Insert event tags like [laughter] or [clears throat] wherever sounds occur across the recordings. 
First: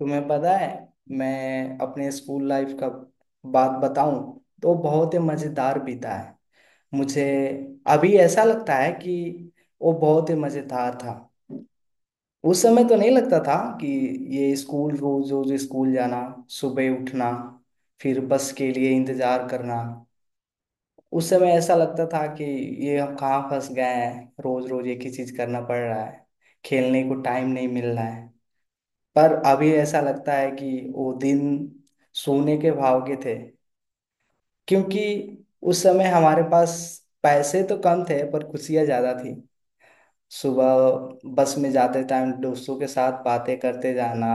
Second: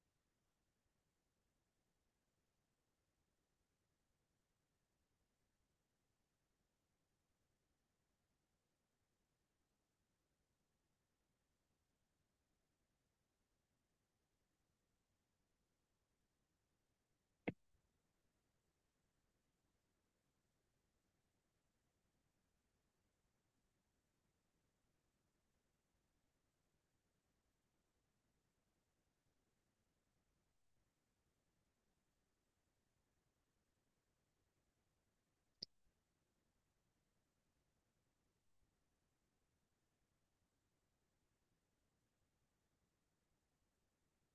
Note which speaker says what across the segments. Speaker 1: तुम्हें पता है। मैं अपने स्कूल लाइफ का बात बताऊं तो बहुत ही मजेदार बीता है। मुझे अभी ऐसा लगता है कि वो बहुत ही मजेदार था। उस समय तो नहीं लगता था कि ये स्कूल, रोज रोज स्कूल जाना, सुबह उठना, फिर बस के लिए इंतजार करना। उस समय ऐसा लगता था कि ये हम कहाँ फंस गए हैं, रोज रोज एक ही चीज करना पड़ रहा है, खेलने को टाइम नहीं मिल रहा है। पर अभी ऐसा लगता है कि वो दिन सोने के भाव के थे। क्योंकि उस समय हमारे पास पैसे तो कम थे पर खुशियाँ ज़्यादा थी। सुबह बस में जाते टाइम दोस्तों के साथ बातें करते जाना,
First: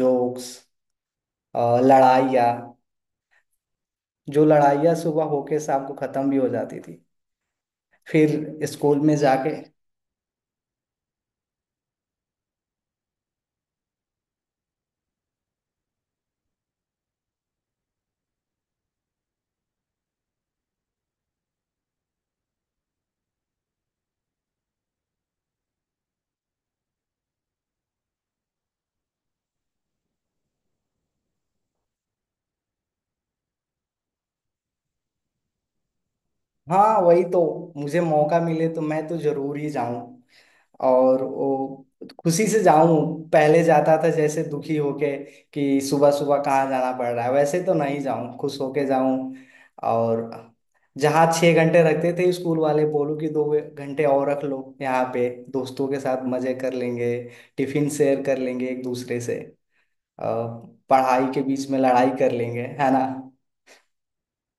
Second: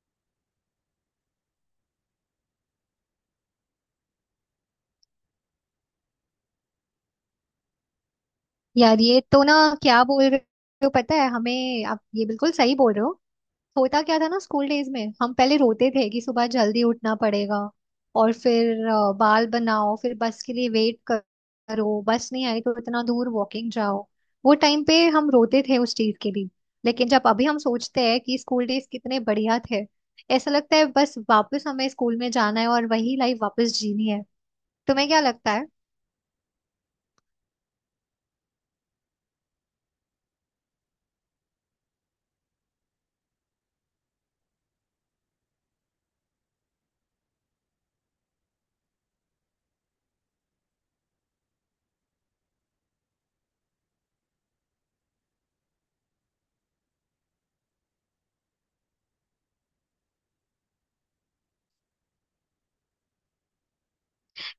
Speaker 1: जोक्स, लड़ाइयाँ, जो लड़ाइयाँ सुबह होके शाम को ख़त्म भी हो जाती थी। फिर स्कूल
Speaker 2: यार,
Speaker 1: में
Speaker 2: ये तो
Speaker 1: जाके।
Speaker 2: ना, क्या बोल रहे हो, पता है हमें। आप ये बिल्कुल सही बोल रहे हो। होता क्या था ना, स्कूल डेज में हम पहले रोते थे कि सुबह जल्दी उठना पड़ेगा। और फिर बाल बनाओ, फिर बस के लिए वेट करो, बस नहीं आई तो इतना दूर वॉकिंग जाओ। वो टाइम पे हम रोते थे उस चीज के लिए। लेकिन जब अभी हम सोचते हैं कि स्कूल डेज कितने बढ़िया थे, ऐसा लगता है बस वापस हमें स्कूल में जाना है और वही लाइफ वापस जीनी है। तुम्हें क्या लगता है?
Speaker 1: हाँ वही तो। मुझे मौका मिले तो मैं तो जरूर ही जाऊं, और वो खुशी से जाऊं। पहले जाता था जैसे दुखी होके कि सुबह सुबह कहाँ जाना पड़ रहा है, वैसे तो नहीं जाऊं, खुश होके जाऊं। और जहाँ 6 घंटे रखते थे स्कूल वाले, बोलो कि 2 घंटे और रख लो, यहाँ पे दोस्तों के साथ मजे कर लेंगे, टिफिन शेयर कर लेंगे एक दूसरे से। अ, पढ़ाई के बीच में लड़ाई कर लेंगे, है ना।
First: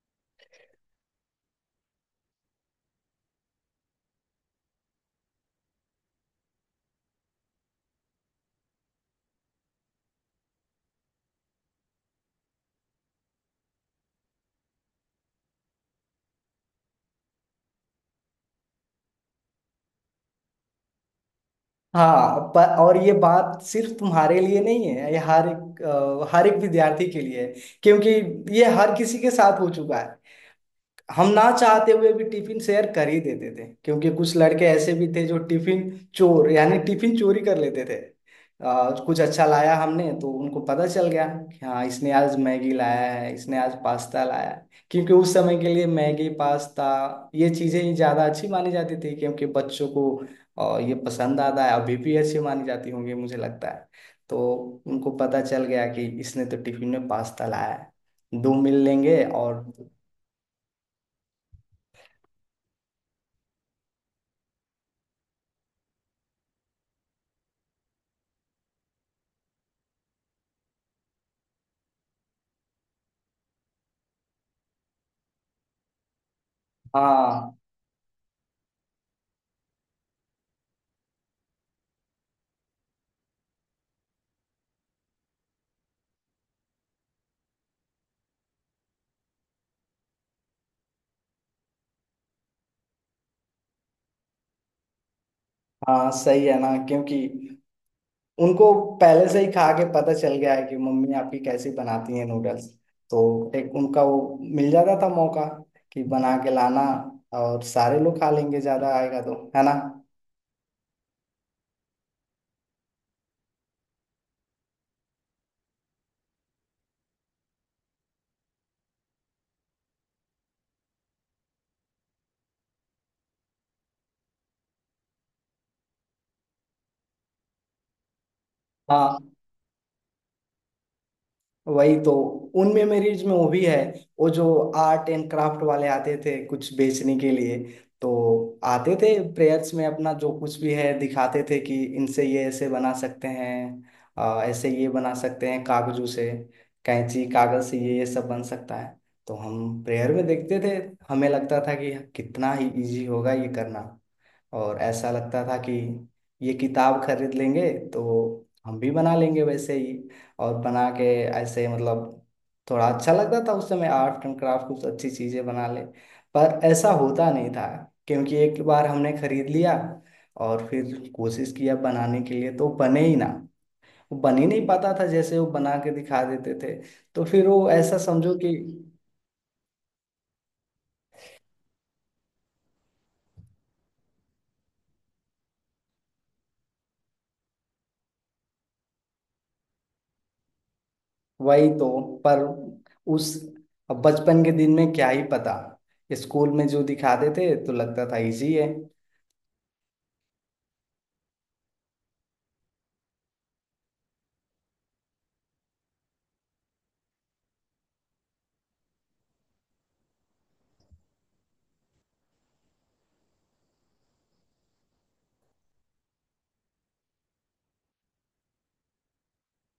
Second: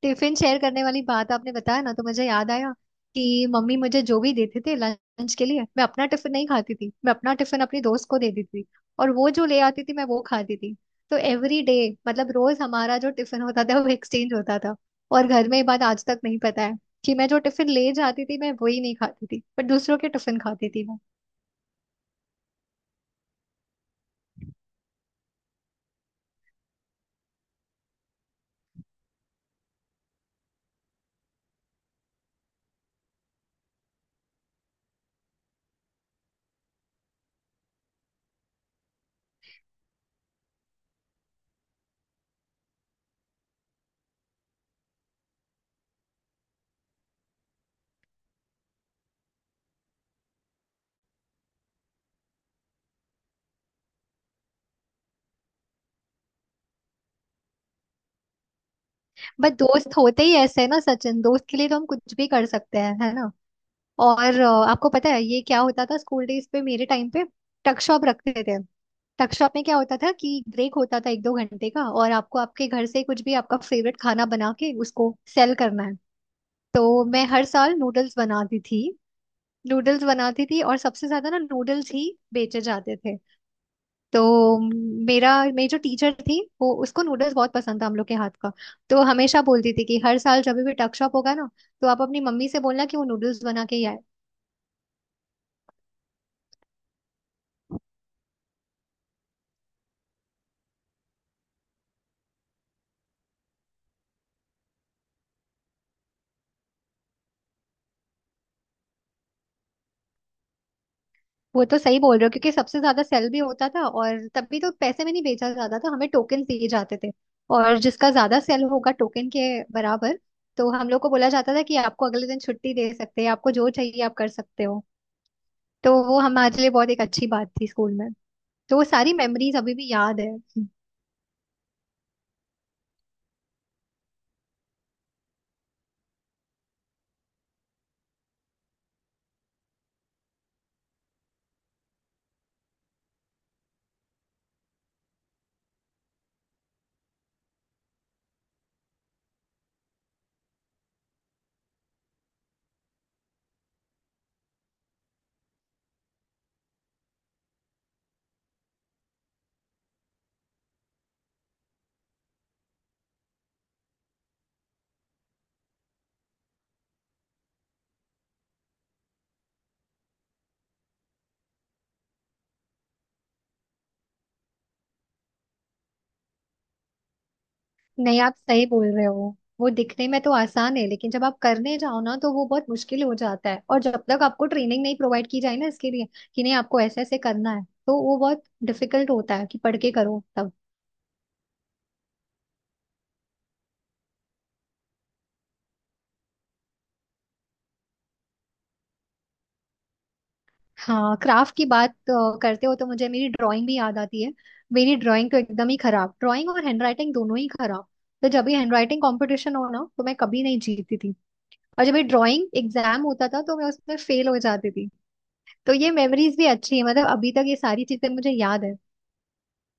Speaker 2: टिफिन शेयर करने वाली बात आपने बताया ना तो मुझे याद आया कि मम्मी मुझे जो भी देते थे लंच के लिए, मैं अपना टिफिन नहीं खाती थी, मैं अपना टिफिन अपनी दोस्त को देती थी, और वो जो ले आती थी मैं वो खाती थी। तो एवरी डे, मतलब रोज हमारा जो टिफिन होता था वो एक्सचेंज होता था। और घर में ये बात आज तक नहीं पता है कि मैं जो टिफिन ले जाती थी मैं वही नहीं खाती थी, पर दूसरों के टिफिन खाती थी मैं।
Speaker 1: हाँ पर, और ये बात सिर्फ तुम्हारे लिए नहीं है, ये हर एक हर एक विद्यार्थी के लिए है। क्योंकि ये हर किसी के साथ हो चुका है। हम ना चाहते हुए भी टिफिन शेयर कर ही देते थे, क्योंकि कुछ लड़के ऐसे भी थे जो टिफिन चोर, यानी टिफिन चोरी कर लेते थे। कुछ अच्छा लाया हमने तो उनको पता चल गया कि हाँ इसने आज मैगी लाया है, इसने आज पास्ता लाया है। क्योंकि उस समय के लिए मैगी पास्ता, ये चीजें ही ज्यादा अच्छी मानी जाती थी। क्योंकि बच्चों को ये पसंद आता है, अभी भी अच्छी मानी जाती होंगी मुझे लगता है। तो उनको पता चल गया कि इसने तो टिफिन में पास्ता लाया है, दो मिल लेंगे।
Speaker 2: बट
Speaker 1: और
Speaker 2: दोस्त होते ही ऐसे है ना सचिन, दोस्त के लिए तो हम कुछ भी कर सकते हैं, है ना? और आपको पता है ये क्या होता था स्कूल डेज पे, मेरे टाइम पे? टक शॉप रखते थे। टक शॉप में क्या होता था कि ब्रेक होता था एक दो घंटे का और आपको आपके घर से कुछ भी आपका फेवरेट खाना बना के उसको सेल करना है। तो मैं हर
Speaker 1: हाँ।
Speaker 2: साल नूडल्स बनाती थी। नूडल्स बनाती थी और सबसे ज्यादा ना नूडल्स ही बेचे जाते थे। तो मेरा मेरी जो टीचर थी, वो उसको नूडल्स बहुत पसंद था हम लोग के हाथ का। तो हमेशा बोलती थी कि हर साल जब भी टक शॉप होगा ना तो आप अपनी मम्मी से बोलना कि वो नूडल्स बना के ही आए।
Speaker 1: हाँ सही है ना। क्योंकि उनको पहले से ही खा के पता चल गया है कि मम्मी आपकी कैसी बनाती है नूडल्स। तो एक उनका वो मिल जाता था मौका कि बना के लाना और सारे लोग खा लेंगे, ज्यादा आएगा तो, है ना।
Speaker 2: वो तो सही बोल रहे हो, क्योंकि सबसे ज्यादा सेल भी होता था और तभी तो पैसे में नहीं बेचा जाता था, हमें टोकन दिए जाते थे। और जिसका ज्यादा सेल होगा टोकन के बराबर, तो हम लोग को बोला जाता था कि आपको अगले दिन छुट्टी दे सकते हैं, आपको जो चाहिए आप कर सकते हो। तो वो हमारे लिए बहुत एक अच्छी बात थी स्कूल में। तो वो सारी
Speaker 1: हाँ
Speaker 2: मेमोरीज अभी भी याद है।
Speaker 1: वही तो। उनमें मेरी इसमें वो भी है, वो जो आर्ट एंड क्राफ्ट वाले आते थे कुछ बेचने के लिए। तो आते थे प्रेयर्स में, अपना जो कुछ भी है दिखाते थे कि इनसे ये ऐसे बना सकते हैं, ऐसे ये बना सकते हैं कागजों से। कैंची कागज से ये सब बन सकता है। तो हम प्रेयर में देखते थे, हमें लगता था कि कितना ही इजी होगा ये करना। और ऐसा लगता था कि ये किताब खरीद लेंगे तो हम भी बना लेंगे वैसे ही। और बना के ऐसे, मतलब थोड़ा अच्छा लगता था उस समय, आर्ट एंड क्राफ्ट कुछ अच्छी चीज़ें बना ले। पर ऐसा होता नहीं था। क्योंकि एक बार हमने खरीद लिया और फिर कोशिश किया बनाने के लिए, तो बने ही ना। वो बन ही नहीं पाता था जैसे वो बना के दिखा देते थे। तो फिर वो ऐसा
Speaker 2: नहीं, आप
Speaker 1: समझो कि
Speaker 2: सही बोल रहे हो। वो दिखने में तो आसान है लेकिन जब आप करने जाओ ना तो वो बहुत मुश्किल हो जाता है, और जब तक आपको ट्रेनिंग नहीं प्रोवाइड की जाए ना इसके लिए कि नहीं आपको ऐसे ऐसे करना है, तो वो बहुत डिफिकल्ट होता है कि पढ़ के करो तब।
Speaker 1: वही तो। पर उस, अब बचपन के दिन में क्या ही पता। स्कूल में जो दिखाते थे तो लगता था इजी है।
Speaker 2: हाँ, क्राफ्ट की बात करते हो तो मुझे मेरी ड्राइंग भी याद आती है। मेरी ड्राइंग तो एकदम ही खराब, ड्राइंग और हैंडराइटिंग दोनों ही खराब। तो जब भी हैंडराइटिंग कंपटीशन हो ना तो मैं कभी नहीं जीतती थी। और जब ये ड्राइंग एग्जाम होता था तो मैं उसमें फेल हो जाती थी। तो ये मेमोरीज भी अच्छी है, मतलब अभी तक ये सारी चीजें मुझे याद है।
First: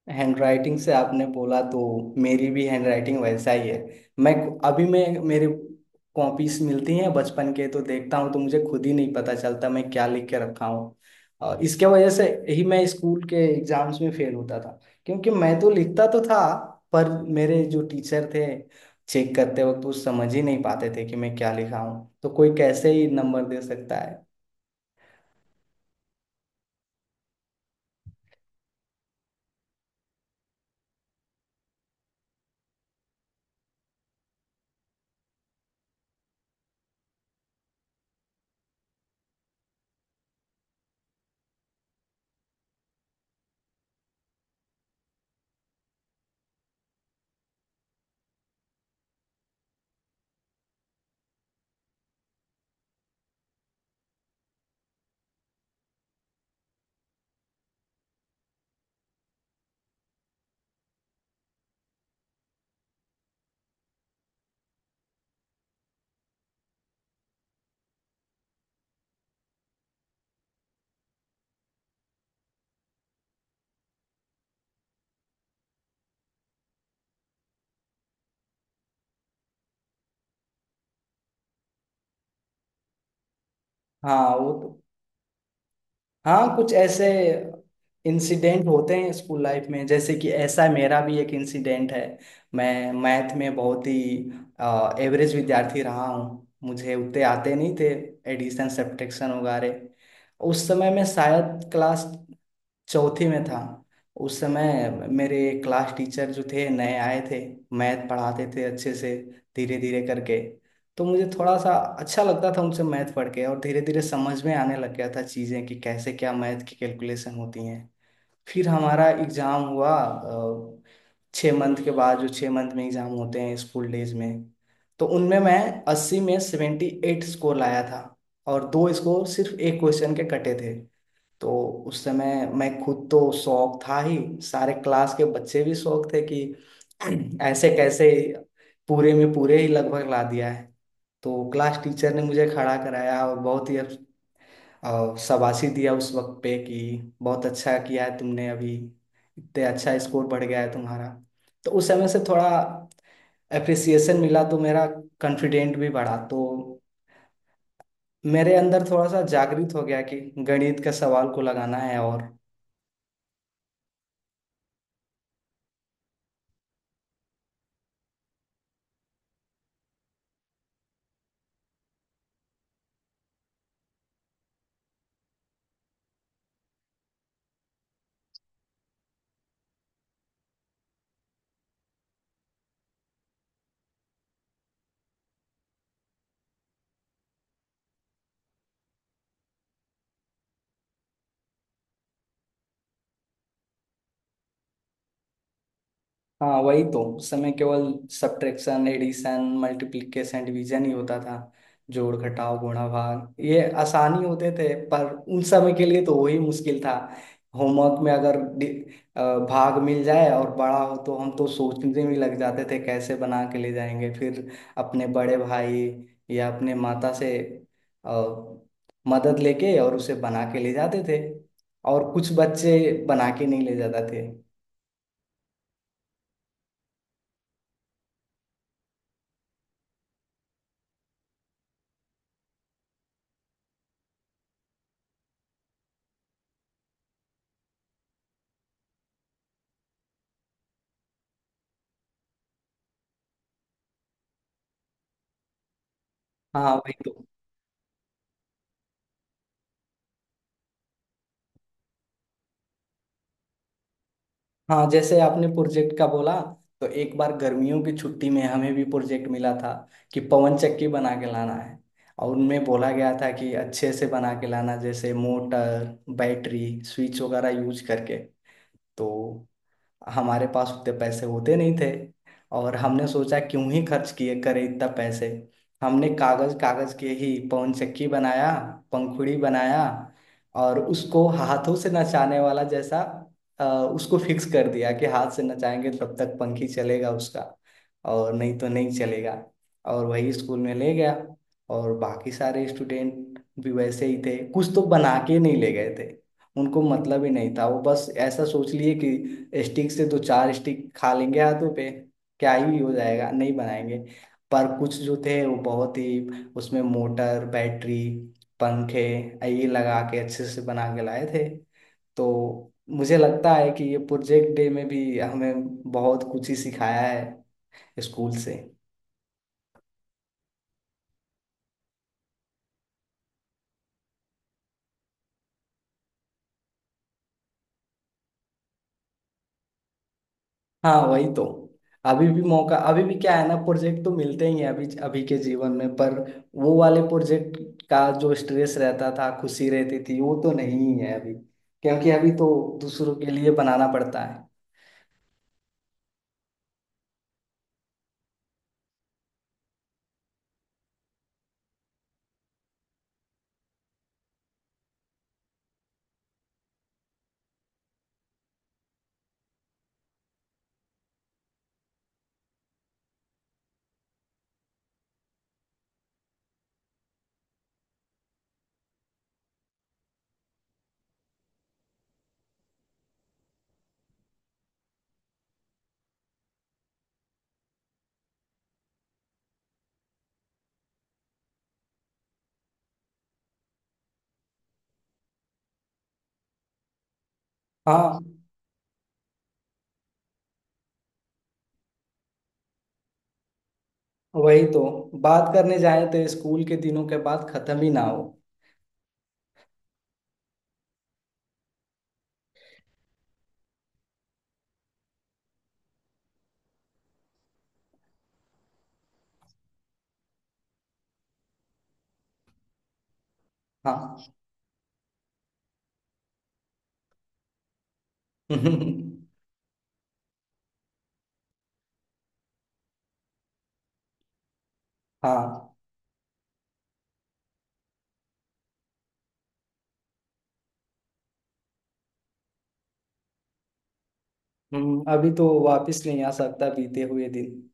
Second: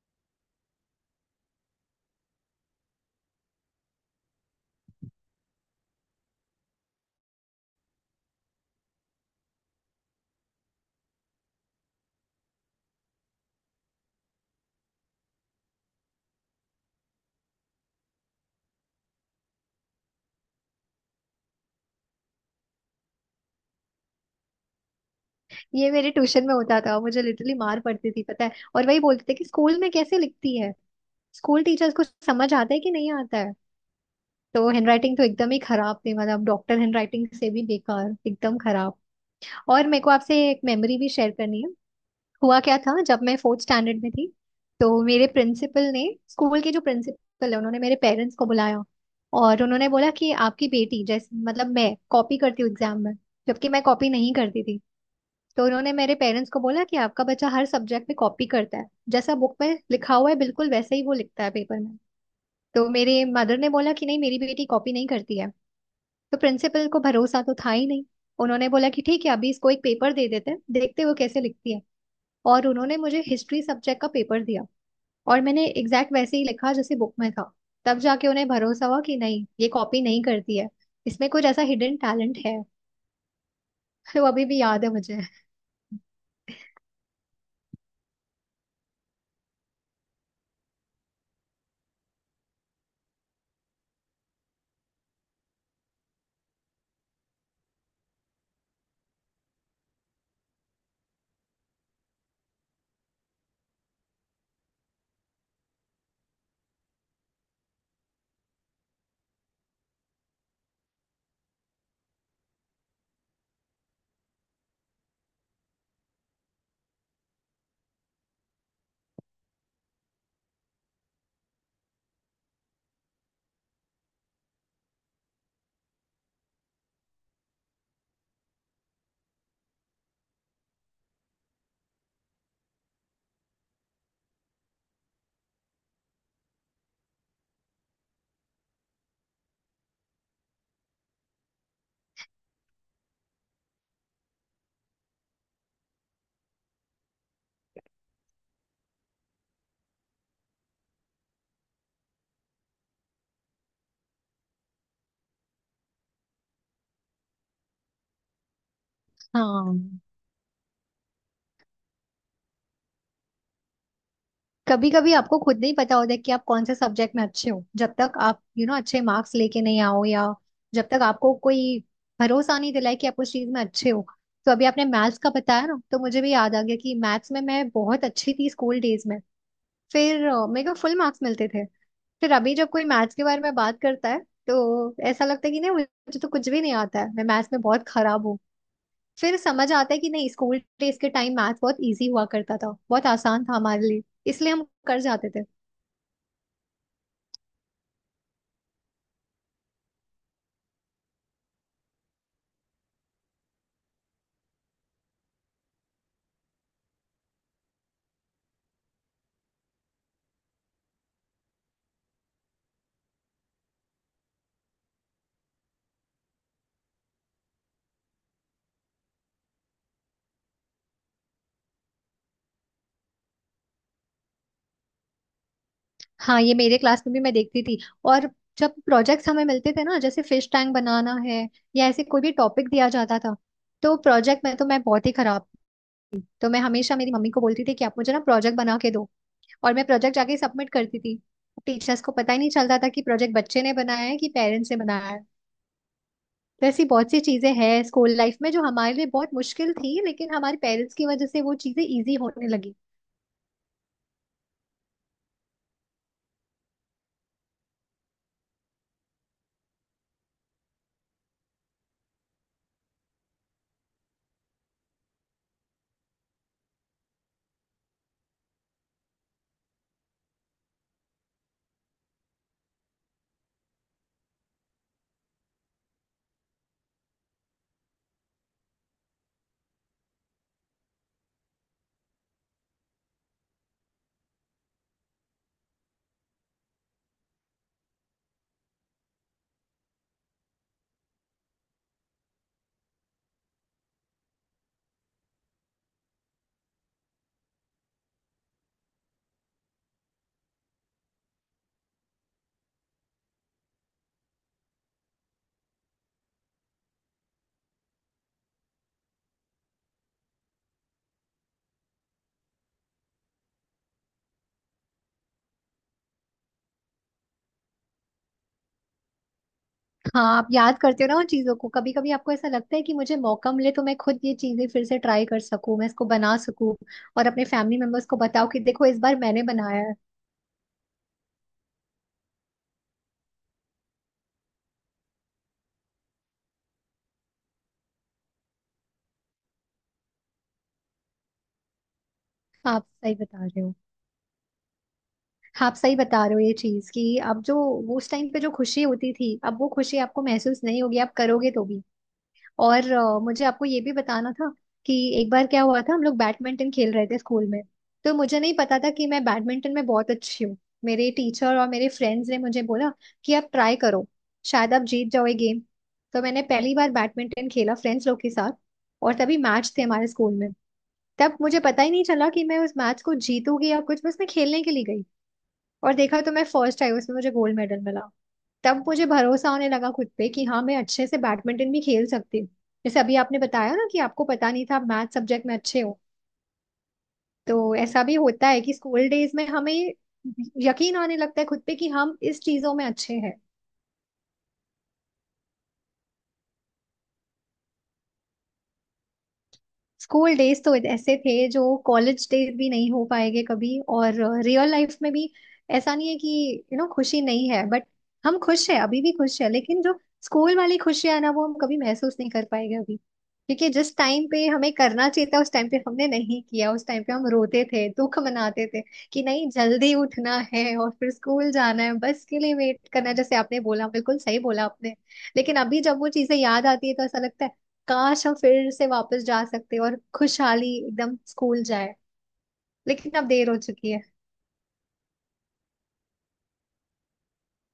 Speaker 1: हैंडराइटिंग से आपने बोला तो, मेरी भी हैंडराइटिंग वैसा ही है। मैं अभी मैं मेरे कॉपीज मिलती हैं बचपन के, तो देखता हूँ तो मुझे खुद ही नहीं पता चलता मैं क्या लिख के रखा हूँ। और इसके वजह से ही मैं स्कूल के एग्जाम्स में फेल होता था। क्योंकि मैं तो लिखता तो था, पर मेरे जो टीचर थे, चेक करते वक्त वो समझ ही नहीं पाते थे कि मैं क्या लिखा हूँ, तो कोई कैसे ही नंबर दे सकता है।
Speaker 2: ये मेरे ट्यूशन में होता था, मुझे लिटरली मार पड़ती थी पता है, और वही बोलते थे कि स्कूल में कैसे लिखती है, स्कूल टीचर्स को समझ आता है कि नहीं आता है। तो हैंडराइटिंग तो एकदम ही खराब थी, मतलब डॉक्टर हैंडराइटिंग से भी बेकार, एकदम खराब। और मेरे को आपसे एक मेमोरी भी शेयर करनी है। हुआ क्या था, जब मैं फोर्थ स्टैंडर्ड में थी तो मेरे प्रिंसिपल ने, स्कूल के जो प्रिंसिपल है उन्होंने मेरे पेरेंट्स को बुलाया। और उन्होंने बोला कि आपकी बेटी जैसे मतलब मैं कॉपी करती हूँ एग्जाम में। जबकि मैं कॉपी नहीं करती थी। तो उन्होंने मेरे पेरेंट्स को बोला कि आपका बच्चा हर सब्जेक्ट में कॉपी करता है, जैसा बुक में लिखा हुआ है बिल्कुल वैसे ही वो लिखता है पेपर में। तो मेरे मदर ने बोला कि नहीं, मेरी बेटी कॉपी नहीं करती है। तो प्रिंसिपल को भरोसा तो था ही नहीं। उन्होंने बोला कि ठीक है, अभी इसको एक पेपर दे देते हैं, देखते हैं वो कैसे लिखती है। और उन्होंने मुझे हिस्ट्री सब्जेक्ट का पेपर दिया। और मैंने एग्जैक्ट वैसे ही लिखा जैसे बुक में था। तब जाके उन्हें भरोसा हुआ कि नहीं, ये कॉपी नहीं करती है, इसमें कुछ ऐसा हिडन टैलेंट है। [laughs] वो
Speaker 1: हाँ
Speaker 2: अभी
Speaker 1: वो
Speaker 2: भी
Speaker 1: तो।
Speaker 2: याद है मुझे।
Speaker 1: हाँ कुछ ऐसे इंसिडेंट होते हैं स्कूल लाइफ में, जैसे कि ऐसा मेरा भी एक इंसिडेंट है। मैं मैथ में बहुत ही एवरेज विद्यार्थी रहा हूँ, मुझे उतने आते नहीं थे एडिशन सब्ट्रैक्शन वगैरह। उस समय मैं शायद क्लास चौथी में था। उस समय मेरे क्लास टीचर जो थे नए आए थे, मैथ पढ़ाते थे अच्छे से, धीरे धीरे करके। तो मुझे थोड़ा सा अच्छा लगता था उनसे मैथ पढ़ के, और धीरे धीरे समझ में आने लग गया था चीज़ें कि कैसे क्या मैथ की कैलकुलेशन होती हैं। फिर हमारा एग्ज़ाम हुआ 6 मंथ के बाद, जो 6 मंथ में एग्ज़ाम होते हैं स्कूल डेज में। तो उनमें मैं 80 में 78 स्कोर लाया था, और 2 स्कोर सिर्फ एक क्वेश्चन के कटे थे। तो उस समय मैं खुद तो शौक था ही, सारे क्लास के बच्चे भी शौक थे कि [clears throat] ऐसे कैसे पूरे में पूरे ही लगभग ला दिया है। तो क्लास टीचर ने मुझे खड़ा कराया और बहुत ही शाबाशी दिया उस वक्त पे कि बहुत अच्छा किया है तुमने, अभी इतने अच्छा स्कोर बढ़ गया है तुम्हारा। तो उस समय से थोड़ा अप्रिसिएशन मिला तो मेरा कॉन्फिडेंट भी बढ़ा। तो मेरे अंदर थोड़ा सा जागृत हो गया
Speaker 2: हाँ,
Speaker 1: कि गणित का सवाल को लगाना है। और
Speaker 2: कभी कभी आपको खुद नहीं पता होता कि आप कौन से सब्जेक्ट में अच्छे हो जब तक आप यू you नो know, अच्छे मार्क्स लेके नहीं आओ, या जब तक आपको कोई भरोसा नहीं दिलाए कि आप उस चीज में अच्छे हो। तो अभी आपने मैथ्स का बताया ना तो मुझे भी याद आ गया कि मैथ्स में मैं बहुत अच्छी थी स्कूल डेज में। फिर मेरे को फुल मार्क्स मिलते थे। फिर अभी जब कोई मैथ्स के बारे में बात करता है तो ऐसा लगता है कि नहीं, मुझे तो कुछ भी नहीं आता है, मैं मैथ्स में बहुत खराब हूँ। फिर समझ आता है कि नहीं, स्कूल डेज के टाइम मैथ्स बहुत इजी हुआ करता था, बहुत आसान था हमारे लिए, इसलिए हम कर जाते थे।
Speaker 1: हाँ वही तो। उस समय केवल सब्ट्रैक्शन एडिशन मल्टीप्लिकेशन डिवीजन ही होता था, जोड़ घटाव गुणा भाग, ये आसानी होते थे पर उन समय के लिए तो वही मुश्किल था। होमवर्क में अगर अ, भाग मिल जाए और बड़ा हो तो हम तो सोचने में लग जाते थे कैसे बना के ले जाएंगे। फिर अपने बड़े भाई या अपने माता से अ, मदद लेके और उसे बना के ले जाते थे। और कुछ बच्चे बना के नहीं ले जाते थे।
Speaker 2: हाँ, ये मेरे क्लास में भी मैं देखती थी। और जब प्रोजेक्ट्स हमें मिलते थे ना, जैसे फिश टैंक बनाना है या ऐसे कोई भी टॉपिक दिया जाता था, तो प्रोजेक्ट में तो मैं बहुत ही खराब थी। तो मैं हमेशा मेरी मम्मी को बोलती थी कि आप मुझे ना प्रोजेक्ट बना के दो, और मैं प्रोजेक्ट जाके सबमिट करती थी। टीचर्स को पता ही नहीं चलता था कि प्रोजेक्ट बच्चे ने बनाया है कि पेरेंट्स ने बनाया है। तो
Speaker 1: हाँ
Speaker 2: ऐसी
Speaker 1: वही तो।
Speaker 2: बहुत सी चीजें हैं स्कूल लाइफ में जो हमारे लिए बहुत मुश्किल थी, लेकिन हमारे पेरेंट्स की वजह से वो चीजें इजी होने लगी।
Speaker 1: हाँ जैसे आपने प्रोजेक्ट का बोला, तो एक बार गर्मियों की छुट्टी में हमें भी प्रोजेक्ट मिला था कि पवन चक्की बना के लाना है। और उनमें बोला गया था कि अच्छे से बना के लाना, जैसे मोटर बैटरी स्विच वगैरह यूज करके। तो हमारे पास उतने पैसे होते नहीं थे। और हमने सोचा क्यों ही खर्च किए करे इतना पैसे। हमने कागज, कागज के ही पवन चक्की बनाया, पंखुड़ी बनाया। और उसको हाथों से नचाने वाला जैसा अ, उसको फिक्स कर दिया कि हाथ से नचाएंगे तब तक पंखी चलेगा उसका, और नहीं तो नहीं चलेगा। और वही स्कूल में ले गया। और बाकी सारे स्टूडेंट भी वैसे ही थे, कुछ तो बना के नहीं ले गए थे, उनको मतलब ही नहीं था। वो बस ऐसा सोच लिए कि स्टिक से दो चार स्टिक खा लेंगे हाथों पे, क्या ही हो जाएगा, नहीं बनाएंगे। पर कुछ जो थे वो बहुत ही, उसमें मोटर बैटरी पंखे ये लगा के अच्छे से बना के लाए थे। तो मुझे लगता है कि ये प्रोजेक्ट डे में भी हमें बहुत कुछ ही सिखाया है स्कूल से।
Speaker 2: हाँ, आप याद करते हो ना उन चीजों को, कभी कभी आपको ऐसा लगता है कि मुझे मौका मिले तो मैं खुद ये चीजें फिर से ट्राई कर सकूं, मैं इसको बना सकूं और अपने फैमिली मेंबर्स को बताओ कि देखो इस बार मैंने बनाया है।
Speaker 1: हाँ वही तो। अभी भी मौका, अभी भी क्या है ना, प्रोजेक्ट तो मिलते ही हैं अभी अभी के जीवन में। पर वो वाले प्रोजेक्ट का जो स्ट्रेस रहता था, खुशी रहती थी, वो तो नहीं है अभी। क्योंकि अभी तो
Speaker 2: आप
Speaker 1: दूसरों
Speaker 2: सही
Speaker 1: के
Speaker 2: बता
Speaker 1: लिए
Speaker 2: रहे हो।
Speaker 1: बनाना पड़ता है।
Speaker 2: आप सही बता रहे हो ये चीज कि अब जो, उस टाइम पे जो खुशी होती थी, अब वो खुशी आपको महसूस नहीं होगी आप करोगे तो भी। और मुझे आपको ये भी बताना था कि एक बार क्या हुआ था, हम लोग बैडमिंटन खेल रहे थे स्कूल में। तो मुझे नहीं पता था कि मैं बैडमिंटन में बहुत अच्छी हूँ। मेरे टीचर और मेरे फ्रेंड्स ने मुझे बोला कि आप ट्राई करो, शायद आप जीत जाओ ये गेम। तो मैंने पहली बार बैडमिंटन खेला फ्रेंड्स लोग के साथ। और तभी मैच थे हमारे स्कूल में। तब मुझे पता ही नहीं चला कि मैं उस मैच को जीतूंगी या कुछ, बस मैं खेलने के लिए गई। और देखा तो मैं फर्स्ट आई, उसमें मुझे गोल्ड मेडल मिला। तब मुझे भरोसा होने लगा खुद पे कि हाँ, मैं अच्छे से बैडमिंटन भी खेल सकती हूँ। जैसे अभी आपने बताया ना कि आपको पता नहीं था आप मैथ सब्जेक्ट में अच्छे हो, तो ऐसा भी
Speaker 1: हाँ
Speaker 2: होता है कि स्कूल डेज में हमें यकीन आने लगता है खुद पे कि हम इस चीजों में अच्छे हैं।
Speaker 1: वही तो। बात करने जाए तो स्कूल के दिनों के बाद खत्म ही ना हो।
Speaker 2: स्कूल डेज तो ऐसे थे जो कॉलेज डेज भी नहीं हो पाएंगे कभी। और रियल लाइफ में भी ऐसा नहीं है कि यू नो खुशी नहीं है, बट हम खुश है, अभी भी खुश है, लेकिन जो स्कूल वाली खुशियां है ना, वो हम कभी महसूस नहीं कर पाएंगे अभी। क्योंकि जिस टाइम
Speaker 1: हाँ
Speaker 2: पे हमें करना चाहिए था उस टाइम पे हमने नहीं किया, उस टाइम पे हम रोते थे, दुख मनाते थे
Speaker 1: [laughs]
Speaker 2: कि नहीं जल्दी उठना है और फिर स्कूल जाना है, बस के लिए वेट करना है। जैसे आपने बोला, बिल्कुल सही बोला आपने। लेकिन
Speaker 1: हाँ।
Speaker 2: अभी जब वो चीजें याद आती है तो ऐसा लगता है काश हम फिर से वापस जा सकते और खुशहाली एकदम स्कूल जाए। लेकिन अब देर हो चुकी है।
Speaker 1: अभी तो वापस नहीं आ सकता बीते हुए दिन।